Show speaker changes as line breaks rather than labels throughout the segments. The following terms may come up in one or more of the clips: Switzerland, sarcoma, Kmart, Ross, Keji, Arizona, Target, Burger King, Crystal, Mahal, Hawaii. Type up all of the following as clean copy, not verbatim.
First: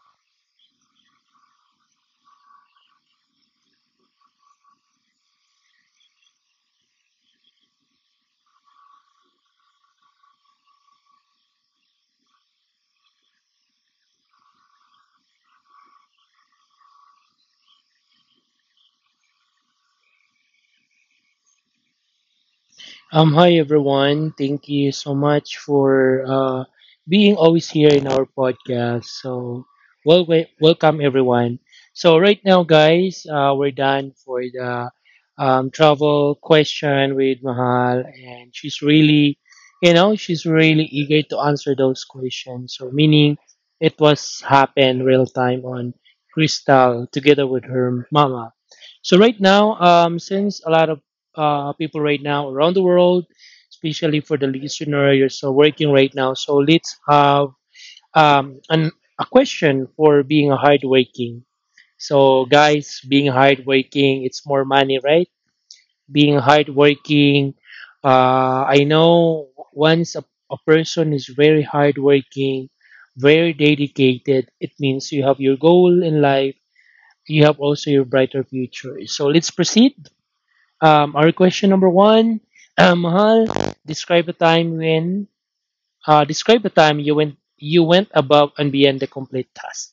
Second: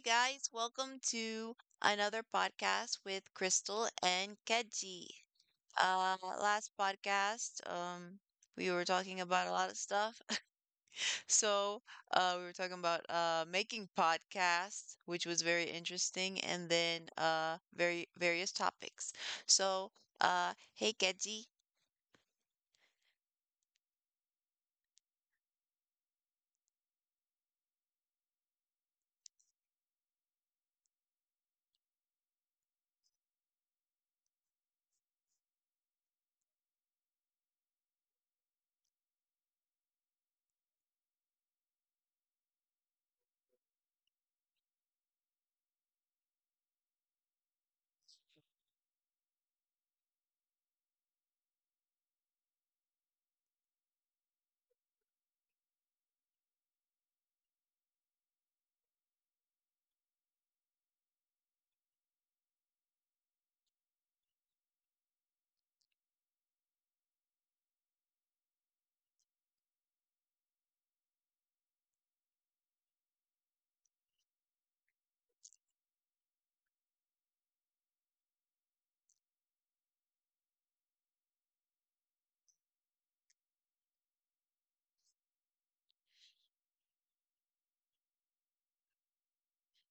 guys, welcome to another podcast with Crystal and Keji. Uh, Last podcast, we were talking about a lot of stuff. So we were talking about making podcasts, which was very interesting, and then very various topics. So, hey Keji.
Hi everyone. Thank you so much for being always here in our podcast. So, welcome everyone. So right now, guys, we're done for the travel question with Mahal, and she's really, she's really eager to answer those questions. So meaning, it was happened real time on Crystal together with her mama. So right now, since a lot of people right now around the world, especially for the listener. You're still working right now, so let's have um, an, a question for being hardworking. So, guys, being hardworking, it's more money, right? Being hardworking, I know once a person is very hardworking, very dedicated, it means you have your goal in life. You have also your brighter future. So let's proceed our question number one, Mahal, describe a time when describe a time you went above and beyond the complete task.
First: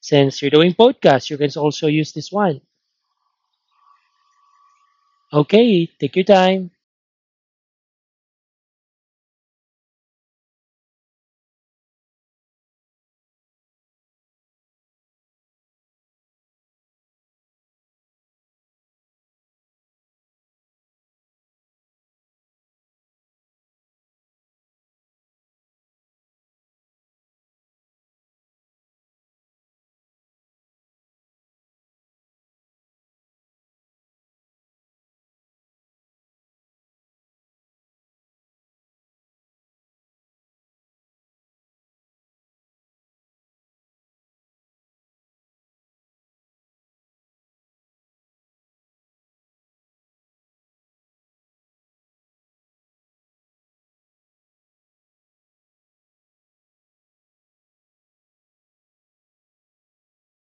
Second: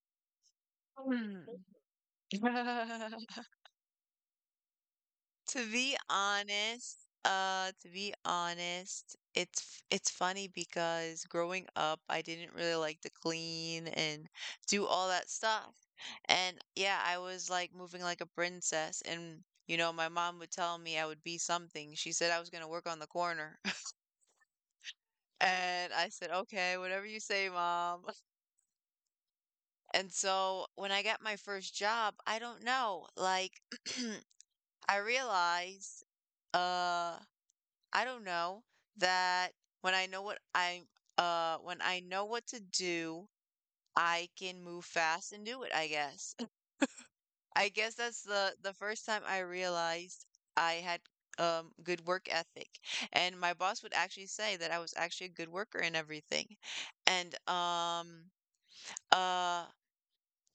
Since you're doing podcast, you
Hmm.
can also use this one. Okay, take your time.
To be honest, it's it's funny because growing up, I didn't really like to clean and do all that stuff. And yeah, I was like moving like a princess and you know, my mom would tell me I would be something. She said I was going to work on the corner. And I said, "Okay, whatever you say, mom." And so when I got my first job, I don't know, like I realized uh I don't know, that when I know what i when I know what to do, I can move fast and do it, I guess. I guess that's the first time I realized I had good work ethic. And my boss would actually say that I was actually a good worker and everything. And uh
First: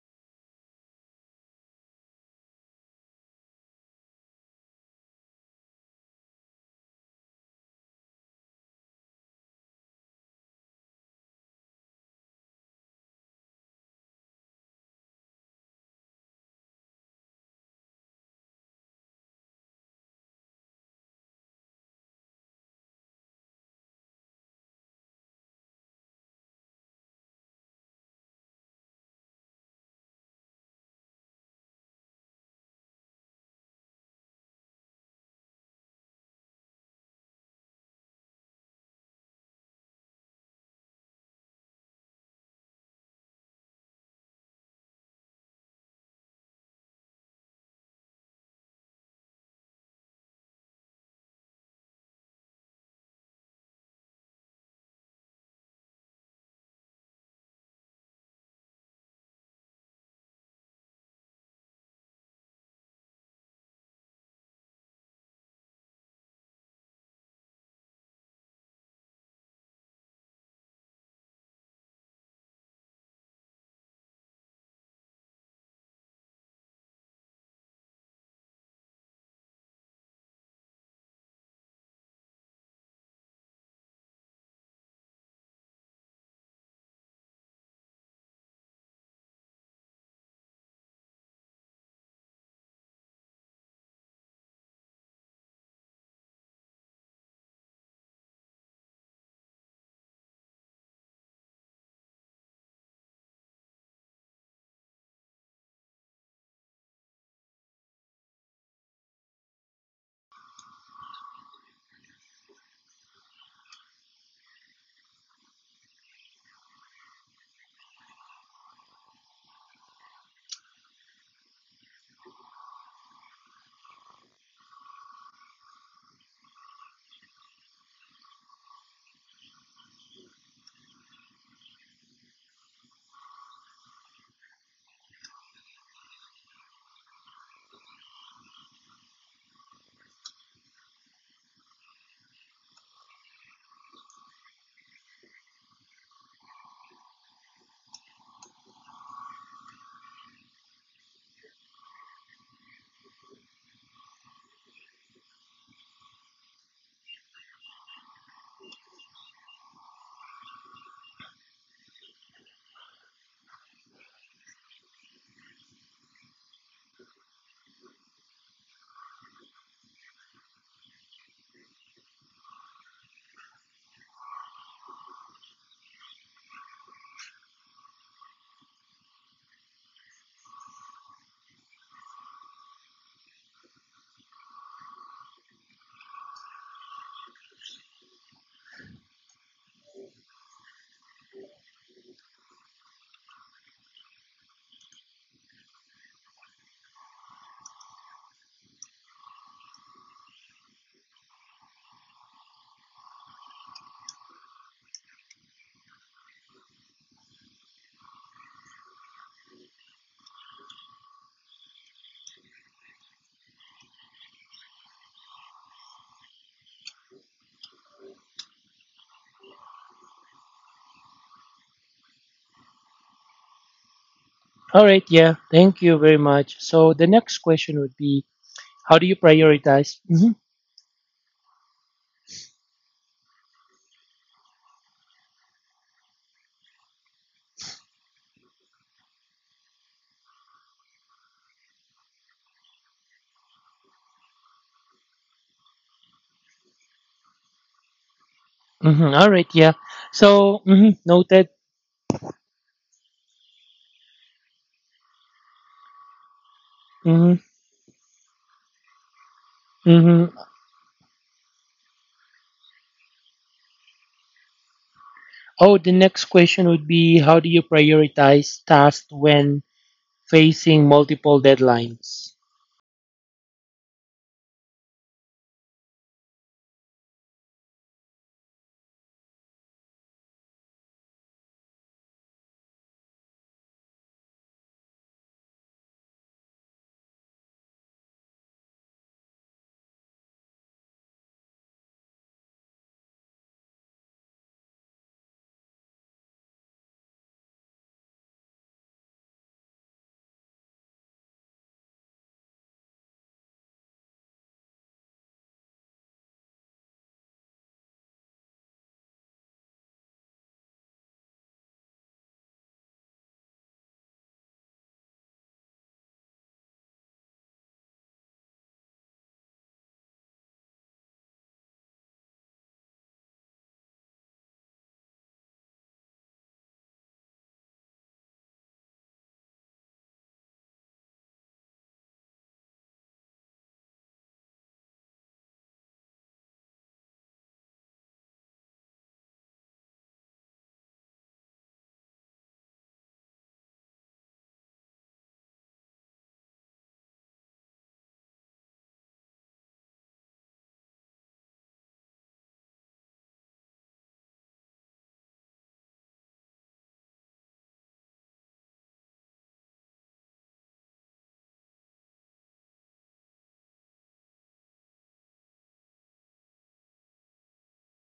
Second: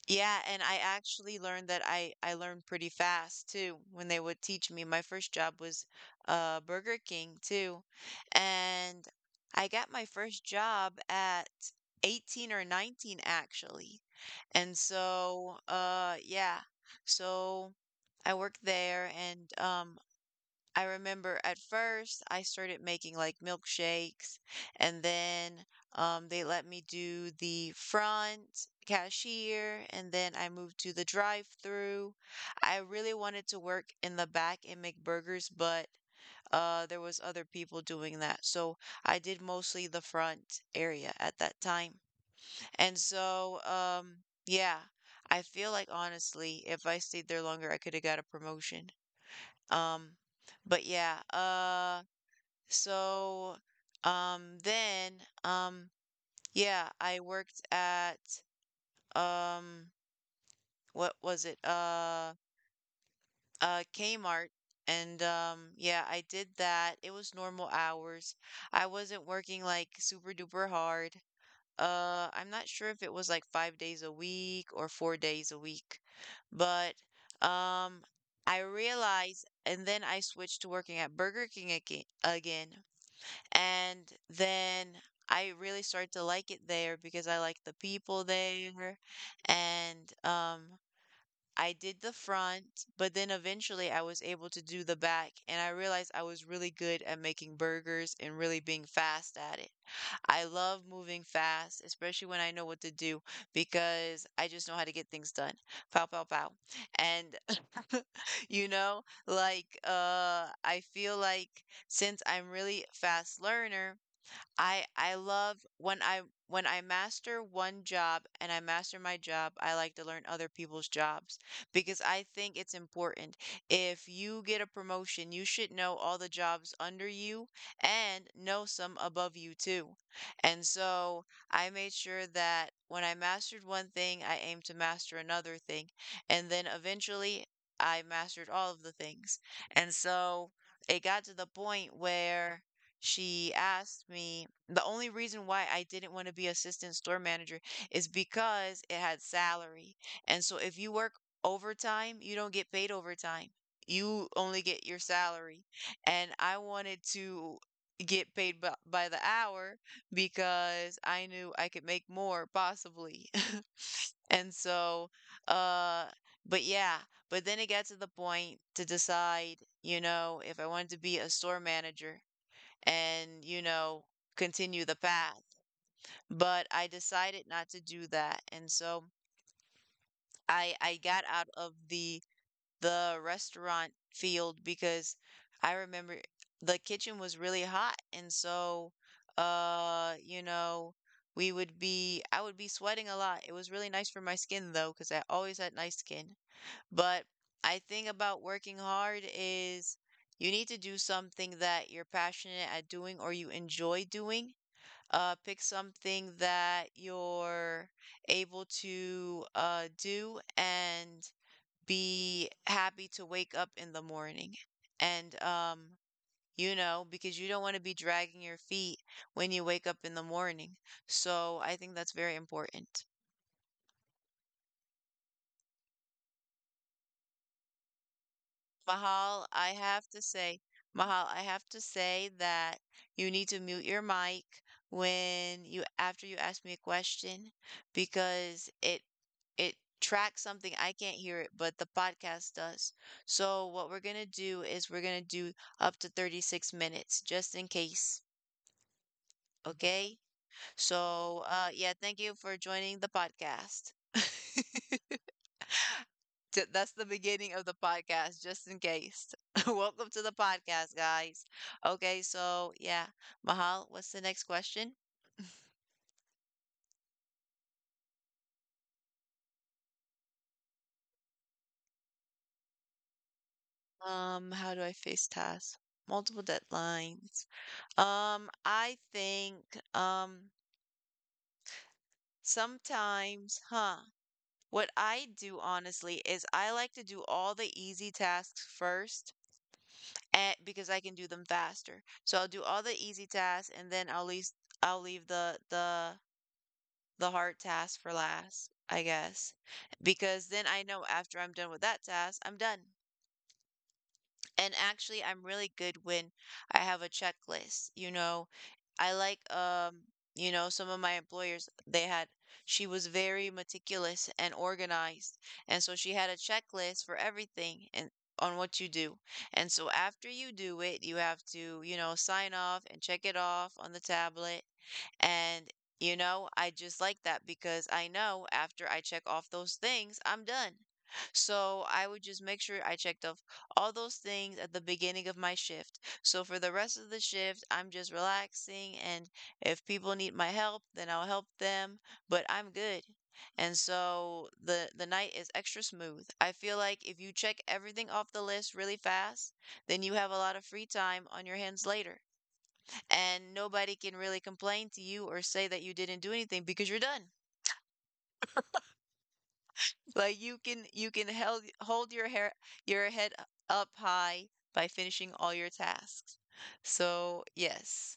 yeah, and I actually learned that I learned pretty fast too when they would teach me. My first job was Burger King too. And I got my first job at 18 or 19 actually. And so yeah. So I worked there and I remember at first I started making like milkshakes and then they let me do the front cashier and then I moved to the drive-through. I really wanted to work in the back and make burgers, but there was other people doing that. So I did mostly the front area at that time. And so yeah, I feel like honestly, if I stayed there longer, I could have got a promotion. Um, but yeah, so, then, um, yeah, I worked at, um, what was it? Kmart. And, yeah, I did that. It was normal hours. I wasn't working like super duper hard. I'm not sure if it was like five days a week or four days a week, but, um, I realized, and then I switched to working at Burger King again. And then I really started to like it there because I like the people there. And I did the front, but then eventually I was able to do the back, and I realized I was really good at making burgers and really being fast at it. I love moving fast, especially when I know what to do, because I just know how to get things done. Pow, pow, pow. And, you know, like, I feel like since I'm really a fast learner, I love when I master one job and I master my job, I like to learn other people's jobs because I think it's important. If you get a promotion, you should know all the jobs under you and know some above you too. And so I made sure that when I mastered one thing, I aimed to master another thing. And then eventually I mastered all of the things. And so it got to the point where she asked me the only reason why I didn't want to be assistant store manager is because it had salary. And so if you work overtime, you don't get paid overtime. You only get your salary. And I wanted to get paid by the hour because I knew I could make more possibly. And so, uh, but but then it got to the point to decide, you know, if I wanted to be a store manager and, you know, continue the path. But I decided not to do that. And so I got out of the restaurant field because I remember the kitchen was really hot. And so you know, we would be I would be sweating a lot. It was really nice for my skin though, because I always had nice skin. But I think about working hard is you need to do something that you're passionate at doing or you enjoy doing, pick something that you're able to do and be happy to wake up in the morning. And, you know, because you don't want to be dragging your feet when you wake up in the morning. So I think that's very important.
All right, yeah, thank you very much. So the next question would be, how do you
Mahal, I
prioritize?
have to
Mhm,
say, Mahal, I have to say that you need to mute your mic when you after you ask me a question because it tracks something I can't hear it, but the podcast does. So what we're gonna do is we're gonna do up to 36 minutes just in case,
mhm, all right, yeah.
okay?
So mhm,
So
noted.
yeah, thank you for joining the podcast. That's the
Hmm.
beginning of the podcast, just in case. Welcome to the
Hmm.
podcast, guys. Okay, so yeah, Mahal, what's the next question?
Oh, the next question would be, how do you prioritize tasks when facing multiple deadlines.
How do I face tasks? Multiple deadlines. I think, um sometimes, huh? What I do honestly is I like to do all the easy tasks first, and because I can do them faster. So I'll do all the easy tasks and then I'll leave the hard task for last, I guess, because then I know after I'm done with that task, I'm done. And actually, I'm really good when I have a checklist. You know, I like, you know, some of my employers, they had, she was very meticulous and organized. And so she had a checklist for everything and on what you do. And so after you do it, you have to, you know, sign off and check it off on the tablet and, you know, I just like that because I know after I check off those things, I'm done. So I would just make sure I checked off all those things at the beginning of my shift. So for the rest of the shift, I'm just relaxing. And if people need my help, then I'll help them, but I'm good. And so the night is extra smooth. I feel like if you check everything off the list really fast, then you have a lot of free time on your hands later and nobody can really complain to you or say that you didn't do anything because you're done. Like you can hold your hair your head up high by finishing all your tasks. So, yes.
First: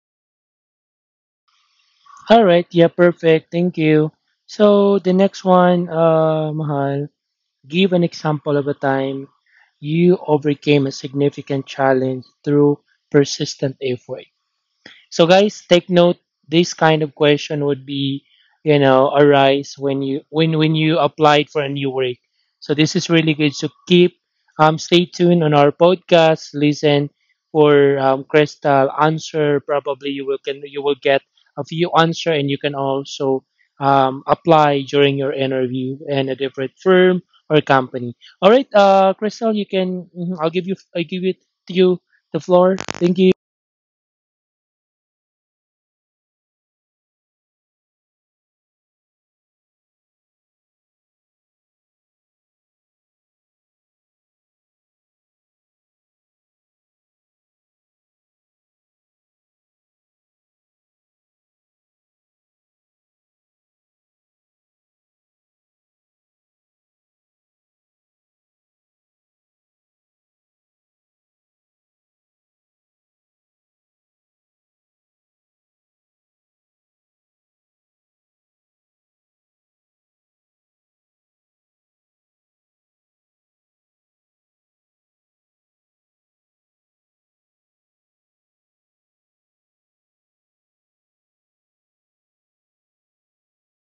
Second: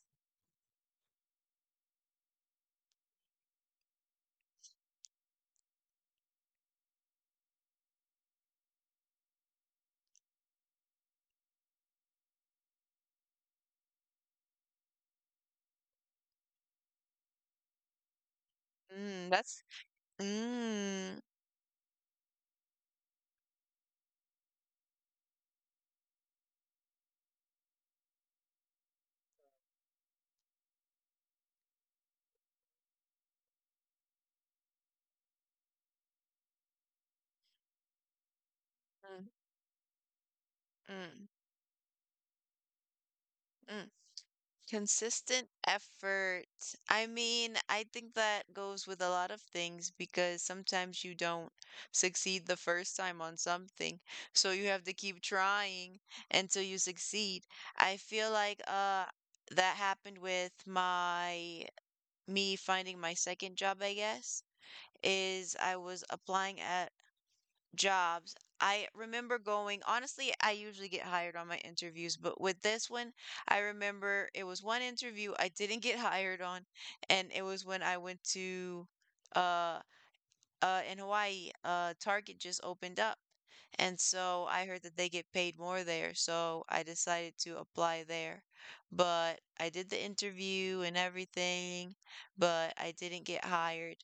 All right, yeah, perfect. Thank you. So the next one, Mahal, give an example of a time you overcame a significant challenge through persistent effort. So guys, take note. This kind of question would be, you know,
Mm, that's
arise when you when you
mm,
applied for a new work. So this is really good. So keep stay tuned on our podcast. Listen for Crystal answer. Probably you will can you will get a few answer, and you can also apply during your interview in a different firm or company. All right,
mm,
Crystal, you can. Mhm, I give
mm,
it to you the floor. Thank you.
mm. Consistent effort. I mean, I think that goes with a lot of things because sometimes you don't succeed the first time on something. So you have to keep trying until you succeed. I feel like that happened with my me finding my second job, I guess, is I was applying at jobs. I remember going, honestly, I usually get hired on my interviews, but with this one, I remember it was one interview I didn't get hired on, and it was when I went to uh in Hawaii, Target just opened up. And so I heard that they get paid more there, so I decided to apply there. But I did the interview and everything, but I didn't get hired.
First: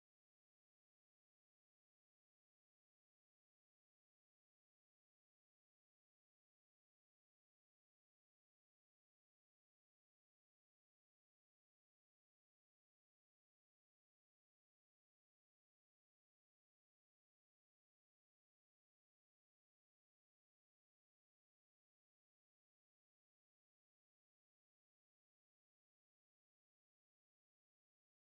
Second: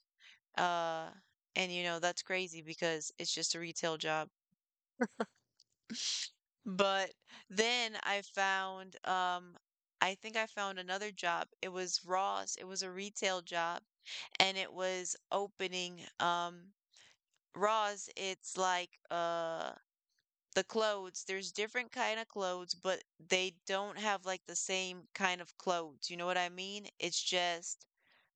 Uh and you know, that's crazy because it's just a retail job. But then I found, I think I found another job. It was Ross. It was a retail job, and it was opening. Ross, it's like the clothes. There's different kind of clothes, but they don't have like the same kind of clothes. You know what I mean? It's just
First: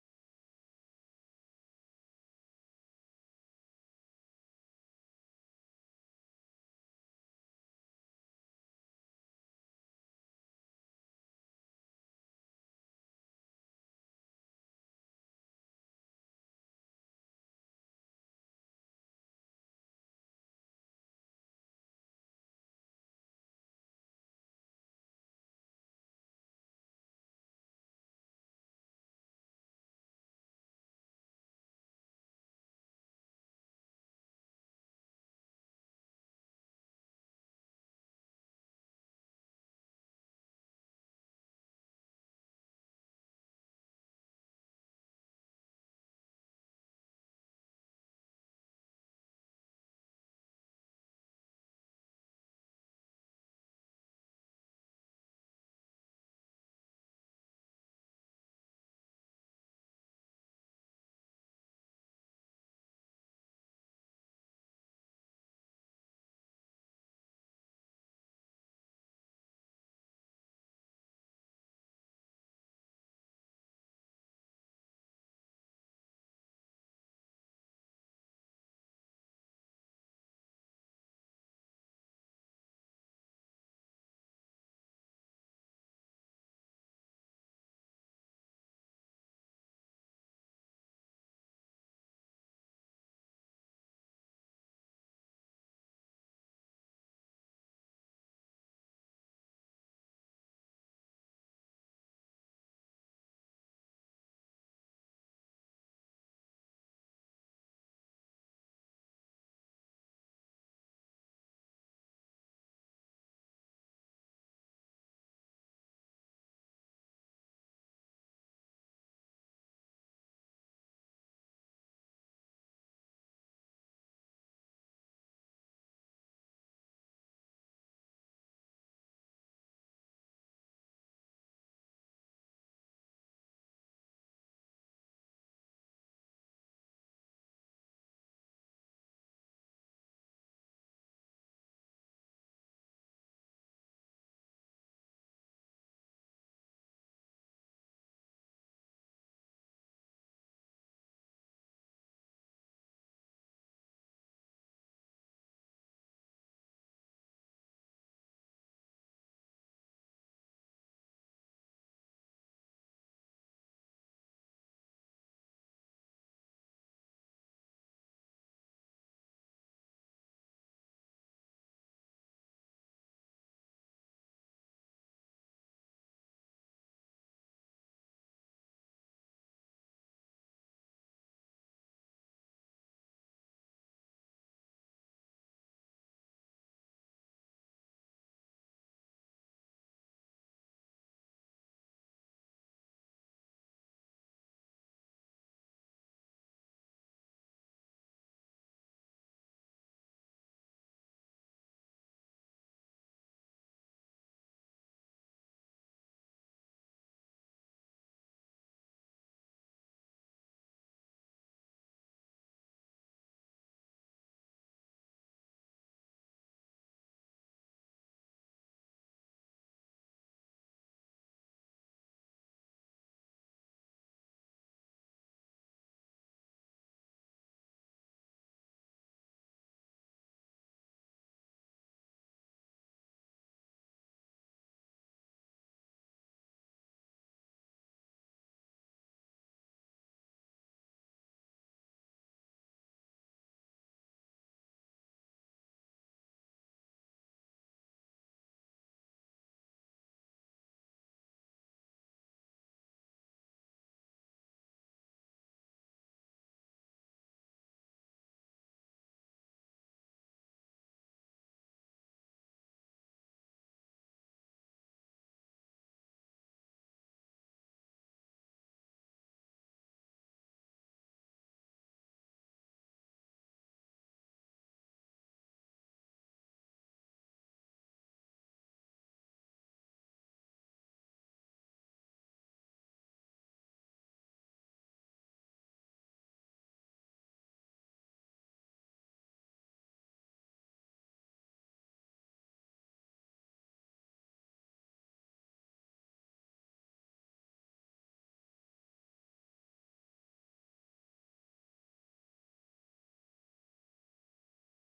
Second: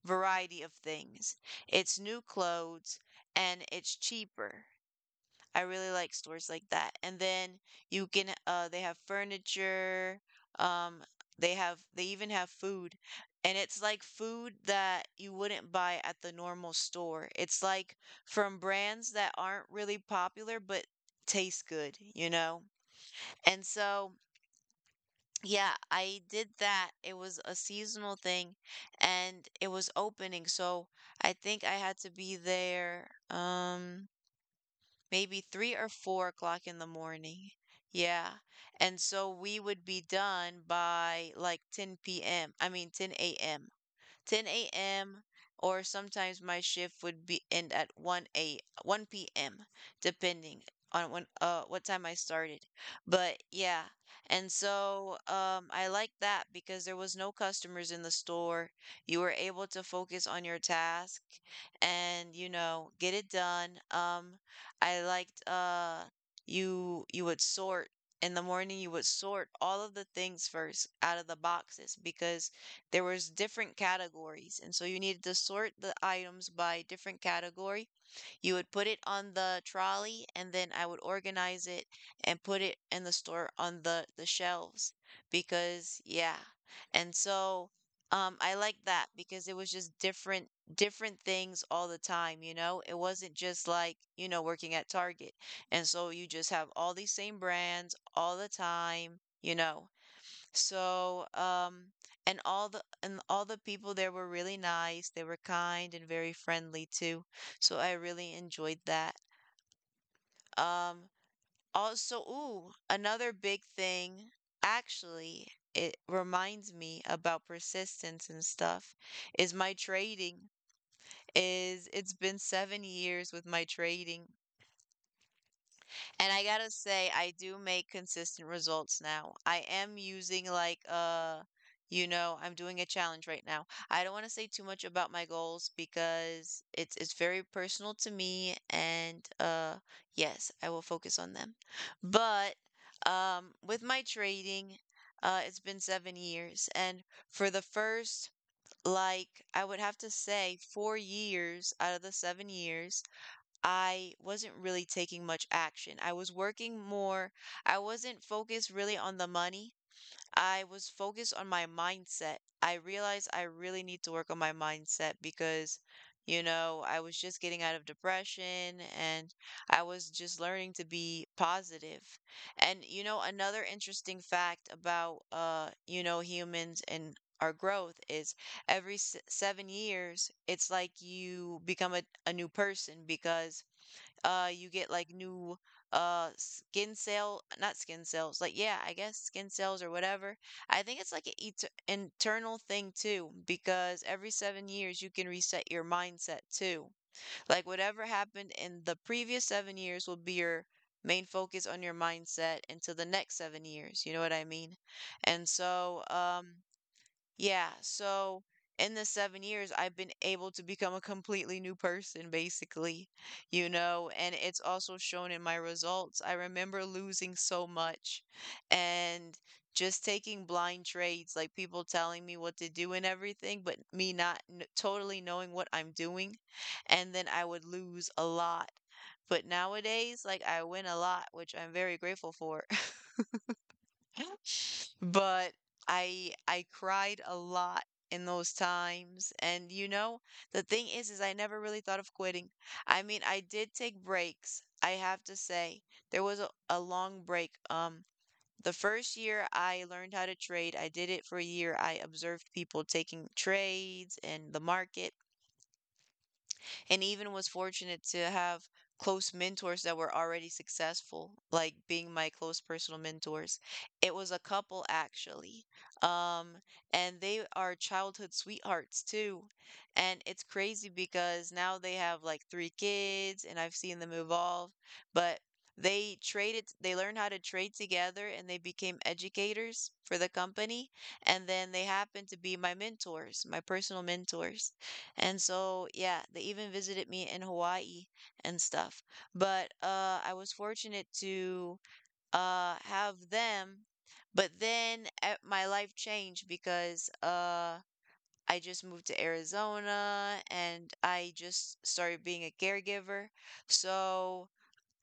variety of things. It's new clothes and it's cheaper. I really like stores like that. And then you can they have furniture, um they even have food. And it's like food that you wouldn't buy at the normal store. It's like from brands that aren't really popular but taste good, you know? And so yeah, I did that. It was a seasonal thing and it was opening. So I think I had to be there. Maybe 3 or 4 o'clock in the morning. Yeah. And so we would be done by like 10 p.m. I mean, 10 a.m. 10 a.m. or sometimes my shift would be end at 1 p.m. depending on when what time I started. But yeah, and so I like that because there was no customers in the store. You were able to focus on your task and you know, get it done. I liked you would sort. In the morning you would sort all of the things first out of the boxes because there was different categories, and so you needed to sort the items by different category. You would put it on the trolley and then I would organize it and put it in the store on the shelves, because yeah. And so I like that because it was just different different things all the time, you know. It wasn't just like, you know, working at Target, and so you just have all these same brands all the time, you know. so, um, and all the people there were really nice. They were kind and very friendly too. So I really enjoyed that. Um, Also, ooh, another big thing, actually, it reminds me about persistence and stuff, is my trading. Is It's been 7 years with my trading. And I gotta say, I do make consistent results now. I am using like you know, I'm doing a challenge right now. I don't want to say too much about my goals because it's very personal to me, and yes, I will focus on them. But with my trading, it's been 7 years. And for the first, like, I would have to say 4 years out of the 7 years, I wasn't really taking much action. I was working more. I wasn't focused really on the money. I was focused on my mindset. I realized I really need to work on my mindset because, you know, I was just getting out of depression and I was just learning to be positive. And, you know, another interesting fact about, you know, humans and our growth is every 7 years, it's like you become a new person because you get like new skin cell, not skin cells, like yeah, I guess skin cells or whatever. I think it's like an et internal thing too, because every 7 years you can reset your mindset too. Like whatever happened in the previous 7 years will be your main focus on your mindset until the next 7 years. You know what I mean? And so, um, yeah, so in the 7 years, I've been able to become a completely new person, basically, you know. And it's also shown in my results. I remember losing so much and just taking blind trades, like people telling me what to do and everything, but me not kn totally knowing what I'm doing. And then I would lose a lot. But nowadays, like, I win a lot, which I'm very grateful for. But I cried a lot in those times. And you know, the thing is I never really thought of quitting. I mean, I did take breaks. I have to say, there was a long break. The first year I learned how to trade, I did it for a year. I observed people taking trades and the market, and even was fortunate to have close mentors that were already successful, like being my close personal mentors. It was a couple, actually. Um, and they are childhood sweethearts too. And it's crazy because now they have like three kids and I've seen them evolve. But they traded, they learned how to trade together and they became educators for the company. And then they happened to be my mentors, my personal mentors. And so, yeah, they even visited me in Hawaii and stuff. But I was fortunate to have them. But then my life changed because I just moved to Arizona and I just started being a caregiver. So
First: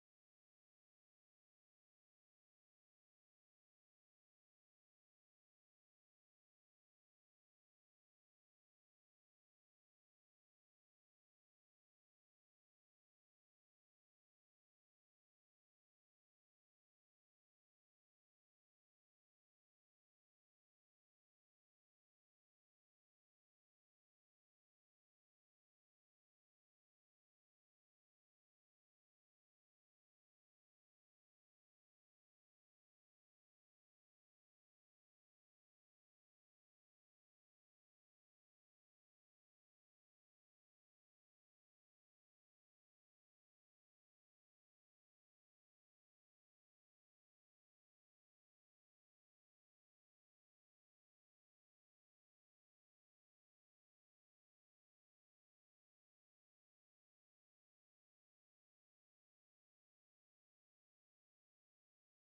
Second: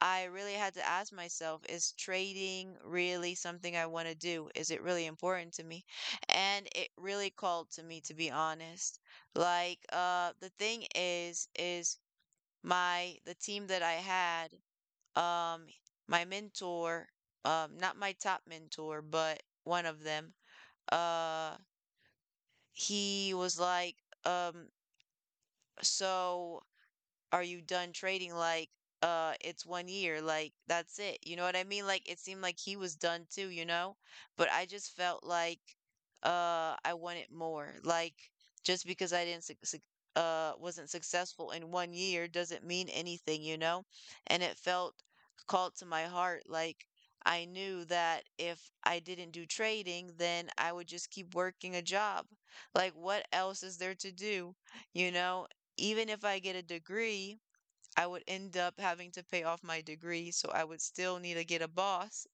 I really had to ask myself, is trading really something I want to do? Is it really important to me? And it really called to me, to be honest. Like, the thing is my, the team that I had, um, my mentor, not my top mentor, but one of them, uh, he was like, um, so are you done trading? Like, it's 1 year. Like, that's it. You know what I mean? Like, it seemed like he was done too, you know? But I just felt like, I wanted more. Like, just because I didn't, wasn't successful in 1 year doesn't mean anything, you know? And it felt called to my heart. Like, I knew that if I didn't do trading, then I would just keep working a job. Like, what else is there to do? You know, even if I get a degree, I would end up having to pay off my degree. So I would still need to get a boss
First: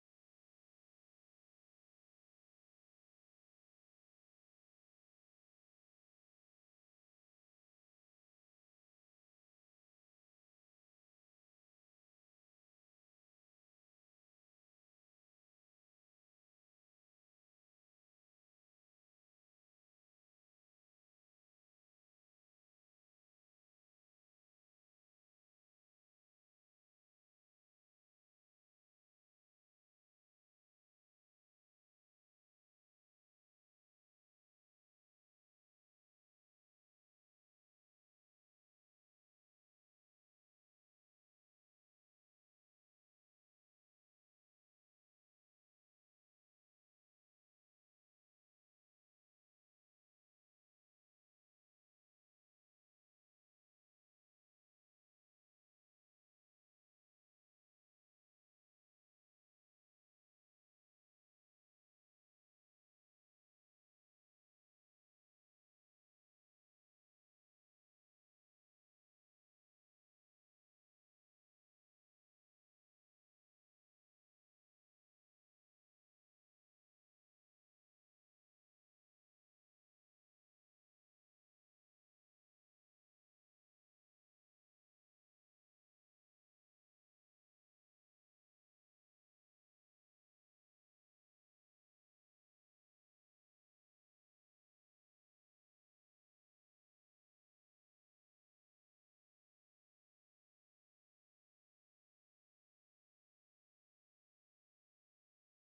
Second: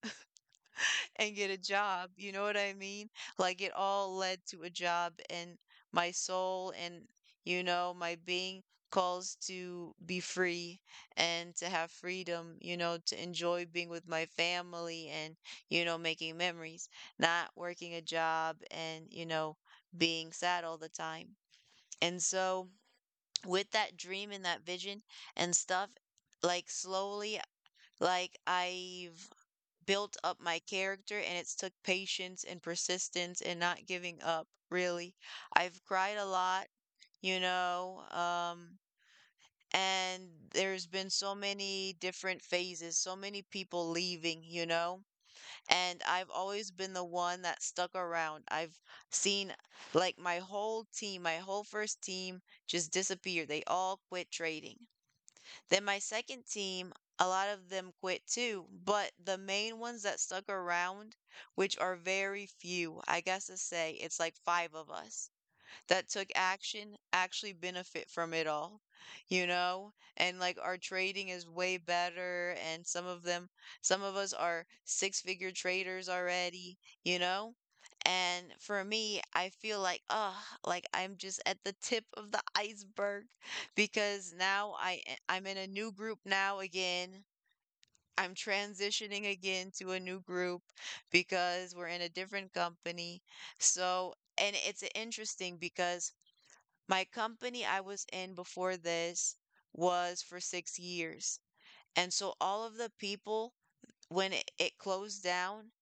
and get a job. You know what I mean? Like, it all led to a job. And my soul and, you know, my being calls to be free and to have freedom, you know, to enjoy being with my family and, you know, making memories, not working a job and, you know, being sad all the time. And so, with that dream and that vision and stuff, like slowly, like, I've built up my character and it's took patience and persistence and not giving up, really. I've cried a lot, you know, and there's been so many different phases, so many people leaving, you know, and I've always been the one that stuck around. I've seen, like, my whole team, my whole first team just disappear. They all quit trading. Then my second team, a lot of them quit too, but the main ones that stuck around, which are very few, I guess to say it's like five of us that took action actually benefit from it all, you know? And like our trading is way better, and some of them some of us are six-figure traders already, you know? And for me, I feel like, oh, like I'm just at the tip of the iceberg because now I I'm in a new group now again. I'm transitioning again to a new group because we're in a different company. So, and it's interesting because my company I was in before this was for 6 years. And so all of the people, when it closed down,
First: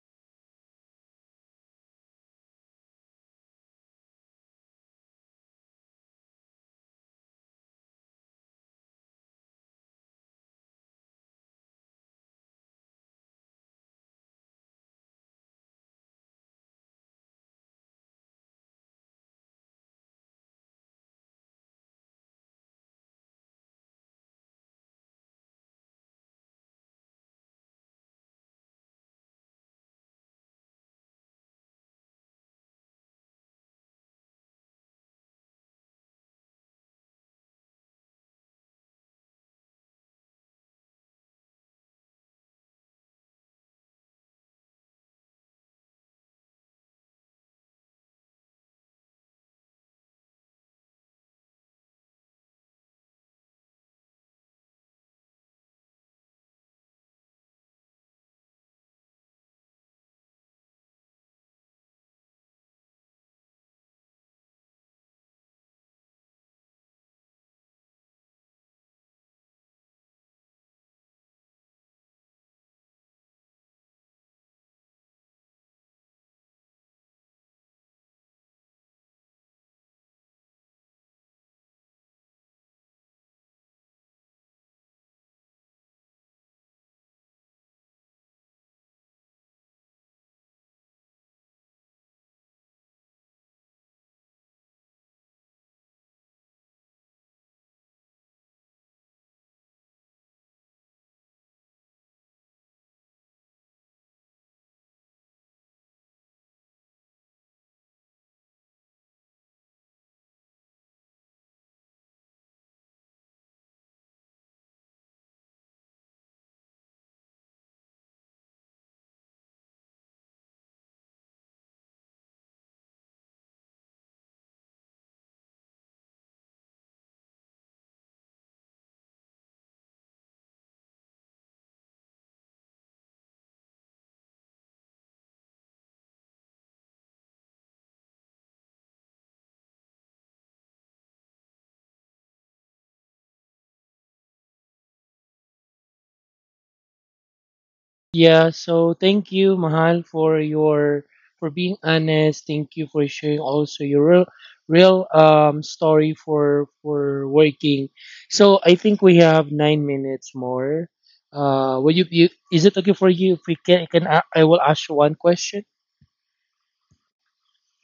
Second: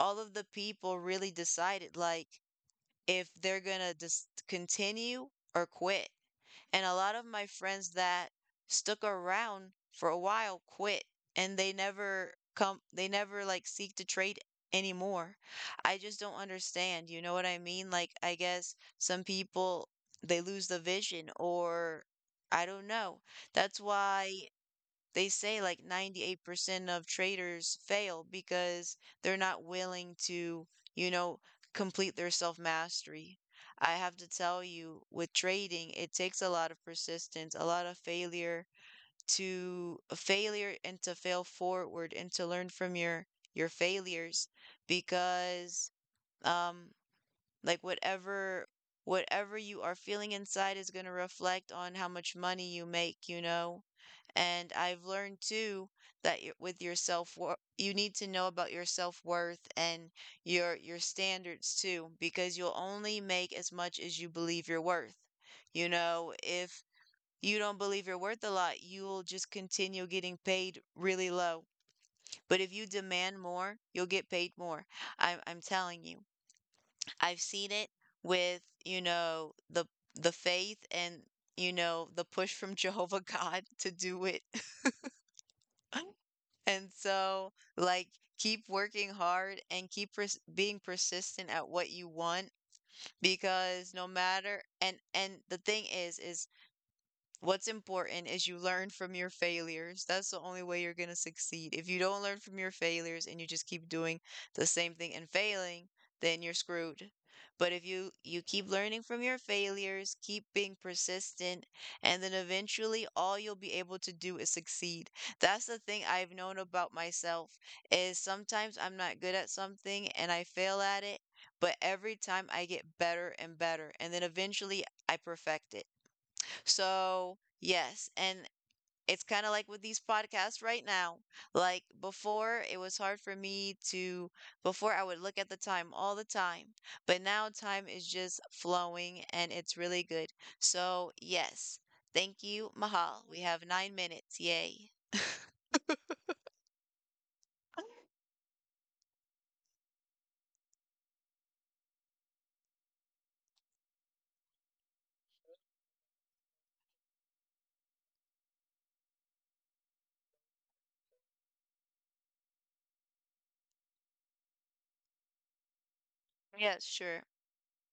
all of the people really decided like if they're gonna just continue or quit. And a lot of my friends that stuck around for a while quit, and they never come, they never like seek to trade anymore. I just don't understand. You know what I mean? Like, I guess some people they lose the vision, or I don't know. That's why they say like 98% of traders fail because they're not willing to, you know, complete their self mastery. I have to tell you, with trading, it takes a lot of persistence, a lot of failure to failure and to fail forward and to learn from your failures because um like whatever you are feeling inside is going to reflect on how much money you make, you know? And I've learned too that with your self worth, you need to know about your self worth and your standards too, because you'll only make as much as you believe you're worth. You know, if you don't believe you're worth a lot, you'll just continue getting paid really low. But if you demand more, you'll get paid more. I'm telling you. I've seen it with, you know, the faith and, you know, the push from Jehovah God to do it. And so, like, keep working hard and keep being persistent at what you want because no matter and the thing is what's important is you learn from your failures. That's the only way you're going to succeed. If you don't learn from your failures and you just keep doing the same thing and failing, then you're screwed. But if you keep learning from your failures, keep being persistent, and then eventually all you'll be able to do is succeed. That's the thing I've known about myself is sometimes I'm not good at something and I fail at it, but every time I get better and better, and then eventually I perfect it. So, yes, and it's kind of like with these podcasts right now. Like before, it was hard for me to, before I would look at the time all the time, but now time is just flowing and it's really good. So, yes, thank you, Mahal. We have 9 minutes. Yay.
Yeah, so thank you, Mahal, for your for being honest. Thank you for sharing also your real story for working. So I think we have 9 minutes more. You is it okay for you if we can I will ask you one question?
Yes, sure.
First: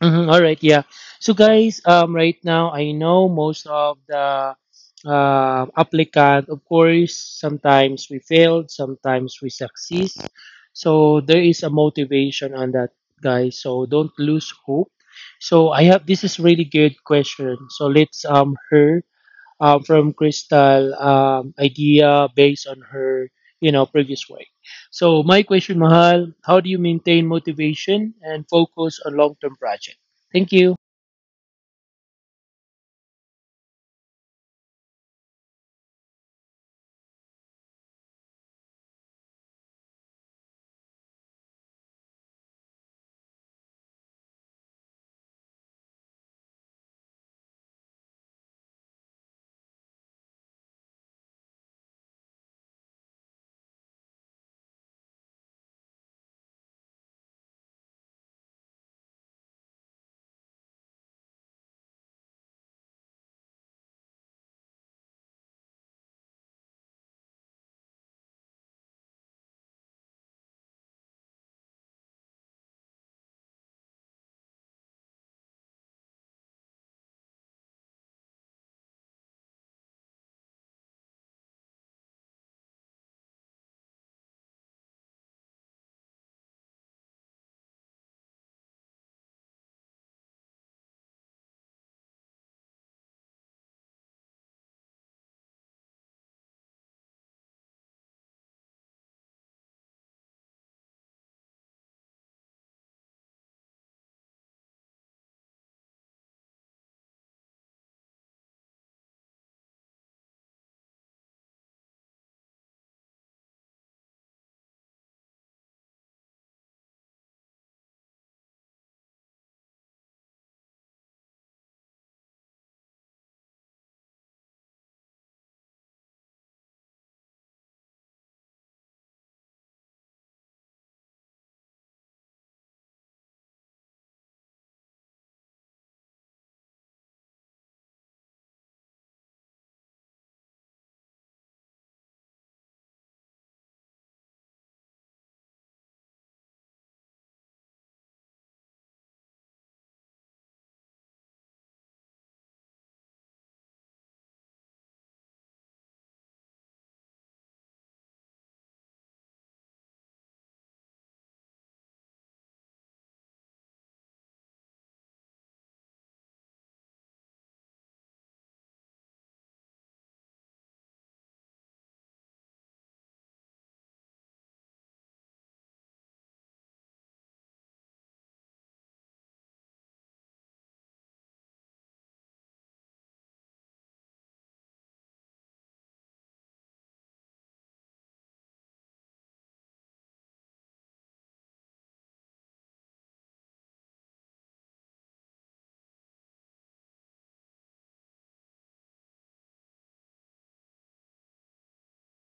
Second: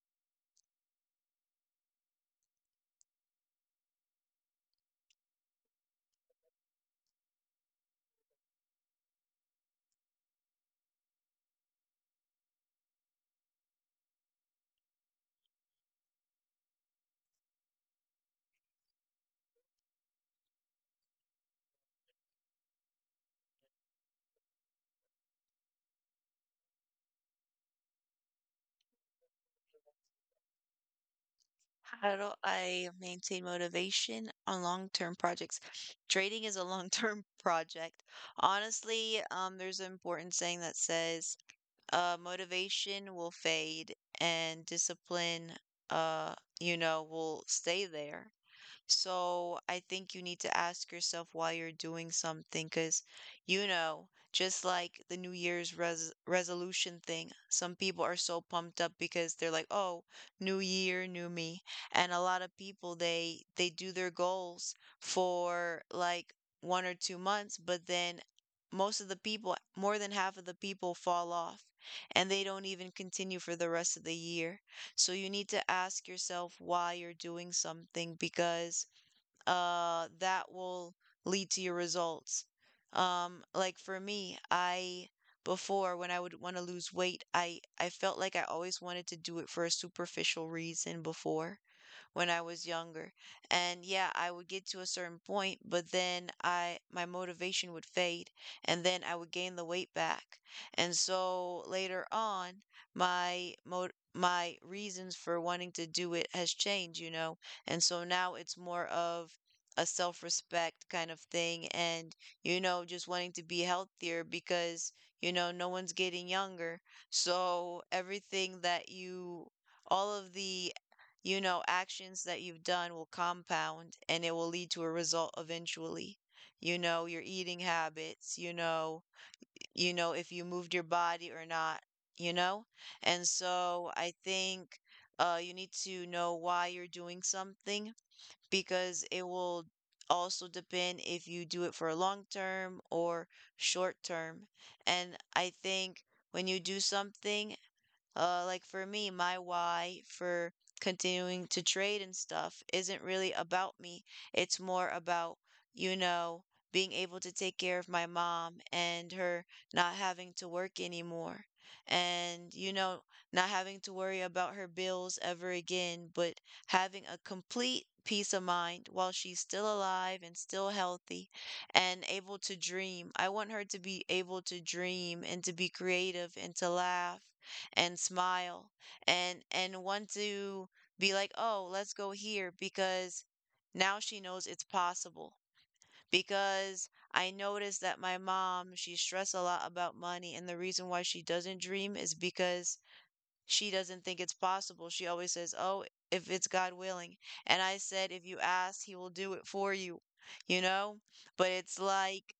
Mhm, all right, yeah. So guys, right now I know most of the applicant. Of course, sometimes we failed, sometimes we succeed. So there is a motivation on that, guys. So don't lose hope. So I have this is really good question. So let's hear from Crystal idea based on her you know previous work. So my question, Mahal, how do you maintain motivation and focus on long term project? Thank you.
How do I maintain motivation on long-term projects? Trading is a long-term project. Honestly, there's an important saying that says, motivation will fade and discipline, uh, you know, will stay there. So I think you need to ask yourself why you're doing something because, you know, just like the New Year's resolution thing, some people are so pumped up because they're like, "Oh, new year, new me." And a lot of people they do their goals for like 1 or 2 months, but then most of the people, more than half of the people fall off and they don't even continue for the rest of the year. So you need to ask yourself why you're doing something because that will lead to your results. Like for me, I before when I would want to lose weight, I felt like I always wanted to do it for a superficial reason before when I was younger. And yeah, I would get to a certain point, but then I my motivation would fade and then I would gain the weight back. And so later on, my mo my reasons for wanting to do it has changed, you know. And so now it's more of a self-respect kind of thing and you know just wanting to be healthier because you know no one's getting younger, so everything that you all of the you know, actions that you've done will compound and it will lead to a result eventually. You know, your eating habits, you know if you moved your body or not, you know? And so I think you need to know why you're doing something because it will also depend if you do it for a long term or short term. And I think when you do something, like for me, my why for continuing to trade and stuff isn't really about me. It's more about, you know, being able to take care of my mom and her not having to work anymore. And, you know, not having to worry about her bills ever again, but having a complete peace of mind while she's still alive and still healthy and able to dream. I want her to be able to dream and to be creative and to laugh and smile and want to be like, "Oh, let's go here," because now she knows it's possible. Because I noticed that my mom, she stressed a lot about money, and the reason why she doesn't dream is because she doesn't think it's possible. She always says, "Oh, if it's God willing." And I said, "If you ask, he will do it for you." You know? But it's like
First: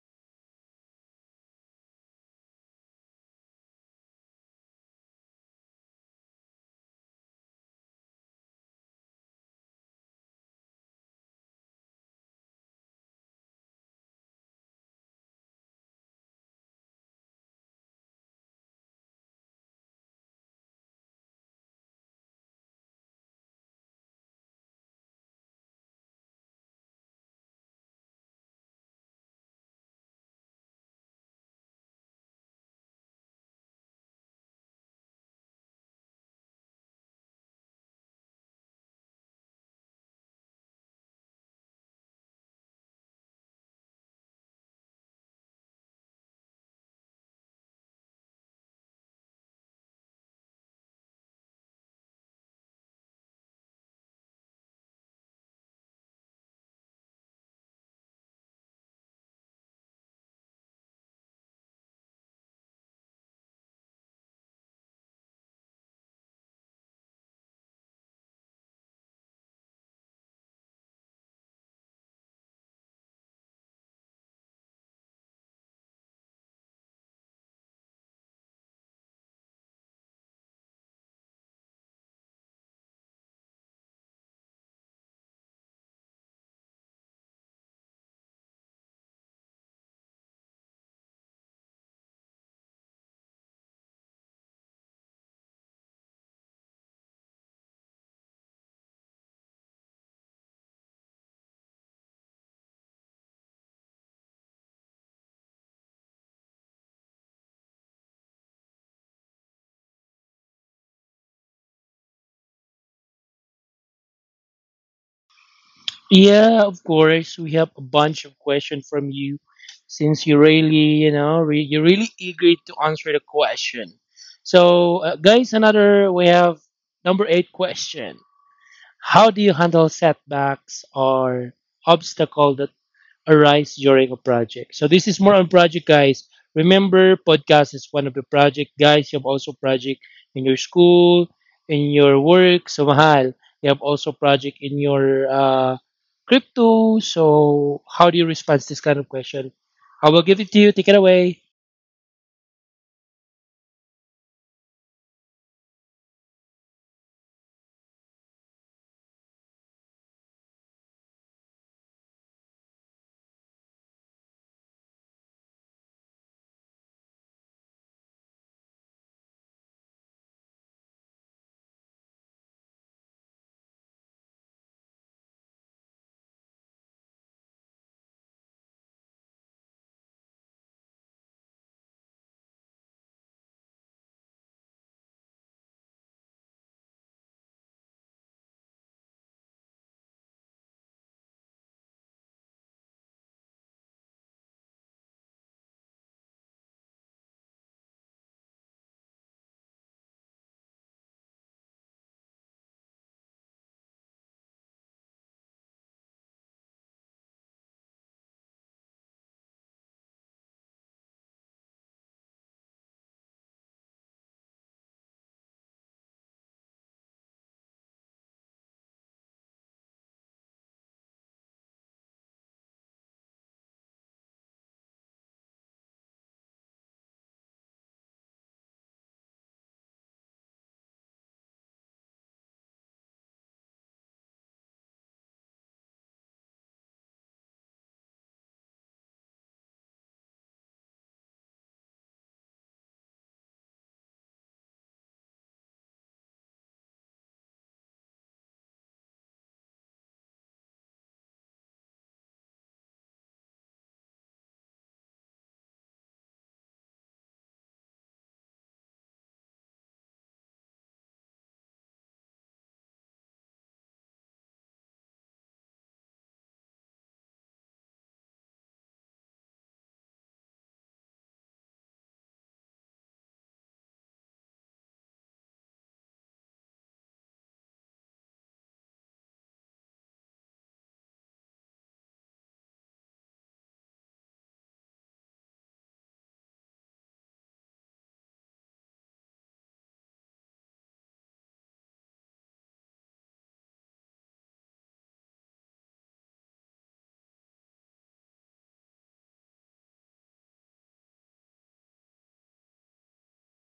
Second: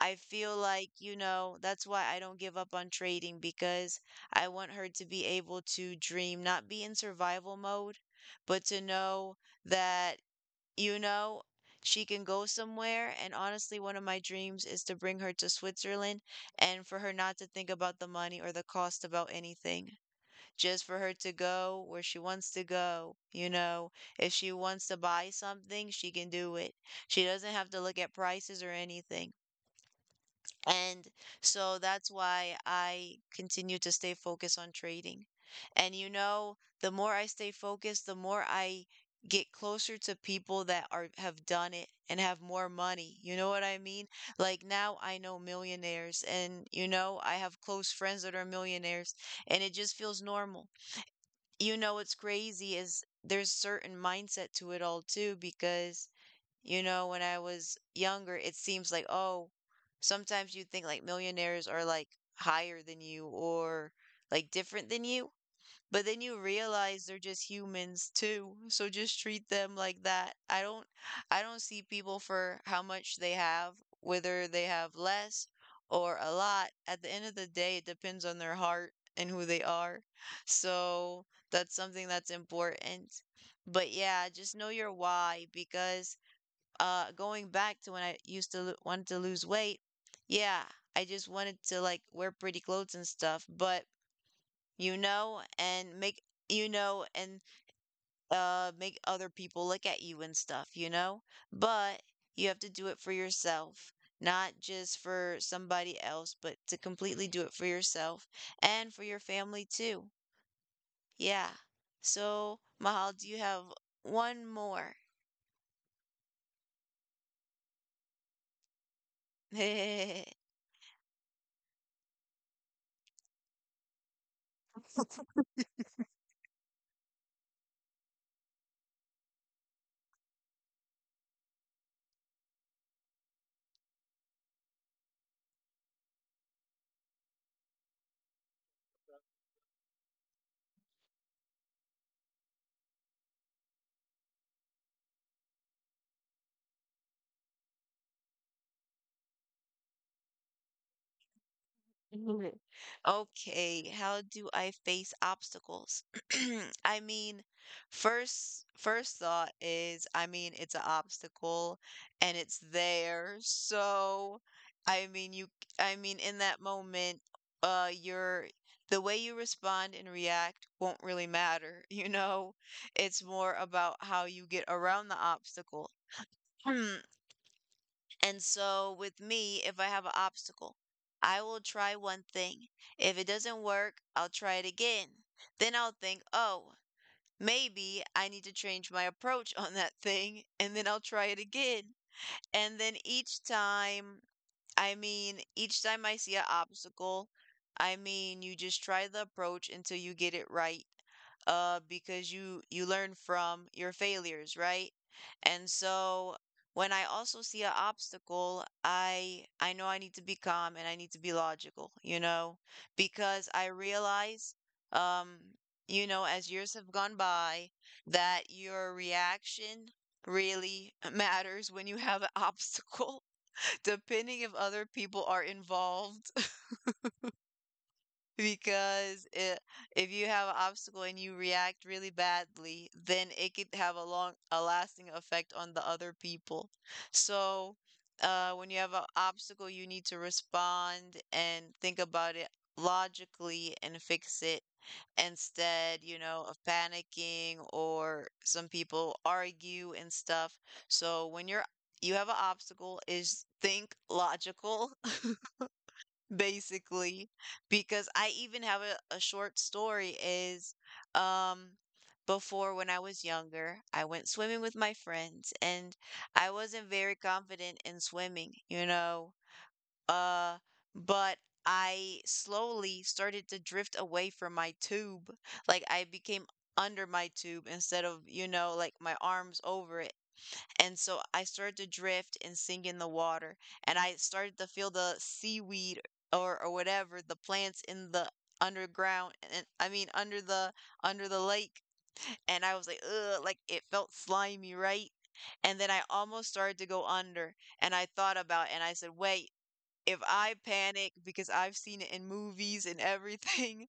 I feel like, you know, that's why I don't give up on trading because I want her to be able to dream, not be in survival mode, but to know that, you know, she can go somewhere. And honestly, one of my dreams is to bring her to Switzerland and for her not to think about the money or the cost about anything. Just for her to go where she wants to go, you know. If she wants to buy something, she can do it. She doesn't have to look at prices or anything. And so that's why I continue to stay focused on trading. And you know, the more I stay focused, the more I get closer to people that are have done it and have more money. You know what I mean? Like now I know millionaires and you know, I have close friends that are millionaires and it just feels normal. You know what's crazy is there's certain mindset to it all too because you know, when I was younger, it seems like, oh, sometimes you think like millionaires are like higher than you or like different than you, but then you realize they're just humans too. So just treat them like that. I don't see people for how much they have, whether they have less or a lot. At the end of the day, it depends on their heart and who they are. So that's something that's important. But yeah, just know your why because going back to when I used to lo wanted to lose weight, yeah, I just wanted to like wear pretty clothes and stuff, but you know, and make you know, and make other people look at you and stuff, you know? But you have to do it for yourself, not just for somebody else, but to completely do it for yourself and for your family too. Yeah. So, Mahal, do you have one more?
Yeah, of course. We have a bunch of questions from you, since you really, you know, you're really eager to answer the question. So, guys, another we have number eight question. How do you handle setbacks or obstacle that arise during a project. So this is more on project, guys. Remember, podcast is one of the project, guys. You have also project in your school, in your work, so mahal. You have also project in your crypto. So how do you respond to this kind of question? I will give it to you. Take it away.
Mhm. Okay, how do I face obstacles? I mean, first thought is, I mean, it's an obstacle and it's there. So, I mean, you I mean, in that moment, your the way you respond and react won't really matter, you know? It's more about how you get around the obstacle. And so with me, if I have an obstacle, I will try one thing. If it doesn't work, I'll try it again. Then I'll think, oh, maybe I need to change my approach on that thing, and then I'll try it again. And then each time I mean, each time I see an obstacle, I mean, you just try the approach until you get it right, because you learn from your failures, right? And so when I also see an obstacle, I know I need to be calm and I need to be logical, you know, because I realize, um, you know, as years have gone by, that your reaction really matters when you have an obstacle depending if other people are involved. Because it, if you have an obstacle and you react really badly, then it could have a long a lasting effect on the other people. So when you have an obstacle, you need to respond and think about it logically and fix it, instead you know of panicking or some people argue and stuff. So when you're you have an obstacle is think logical, basically, because I even have a short story is um before when I was younger I went swimming with my friends and I wasn't very confident in swimming, you know, uh but I slowly started to drift away from my tube. Like I became under my tube instead of you know like my arms over it, and so I started to drift and sink in the water, and I started to feel the seaweed or whatever, the plants in the underground and I mean under the lake. And I was like, ugh, like it felt slimy, right? And then I almost started to go under, and I thought about it, and I said, wait, if I panic because I've seen it in movies and everything,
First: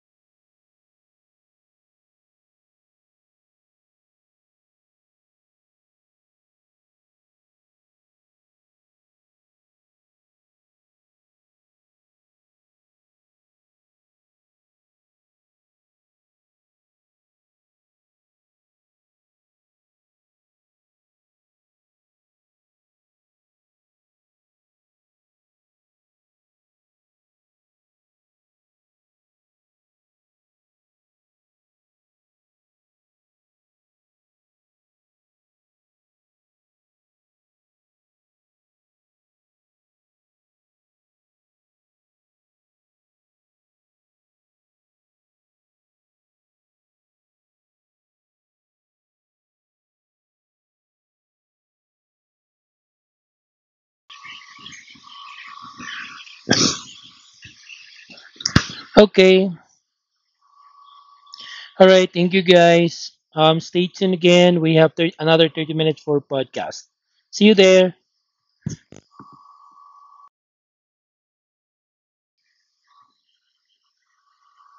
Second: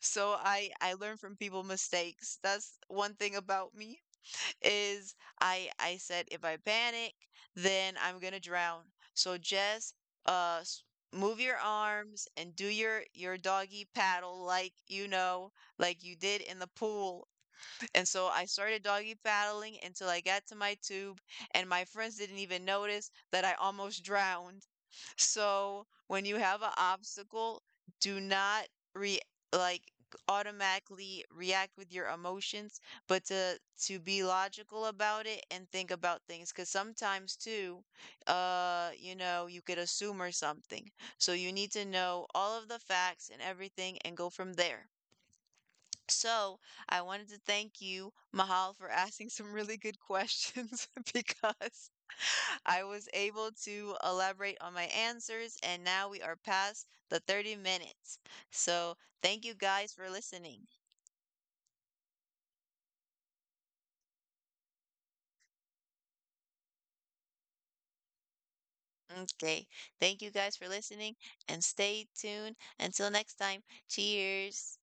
so I learn from people mistakes. That's one thing about me is I said if I panic, then I'm gonna drown. So just uh s- move your arms and do your doggy paddle like you know, like you did in the pool. And so I started doggy paddling until I got to my tube, and my friends didn't even notice that I almost drowned. So when you have an obstacle, do not re like automatically react with your emotions, but to be logical about it and think about things. Because sometimes too, you know, you could assume or something. So you need to know all of the facts and everything and go from there. So I wanted to thank you, Mahal, for asking some really good questions because I was able to elaborate on my answers, and now we are past the 30 minutes. So thank
Okay.
you guys for listening.
All right. Thank you, guys. Stay tuned again. We have another 30 minutes for podcast. See you there.
Okay, thank you guys for listening, and stay tuned. Until next time, cheers.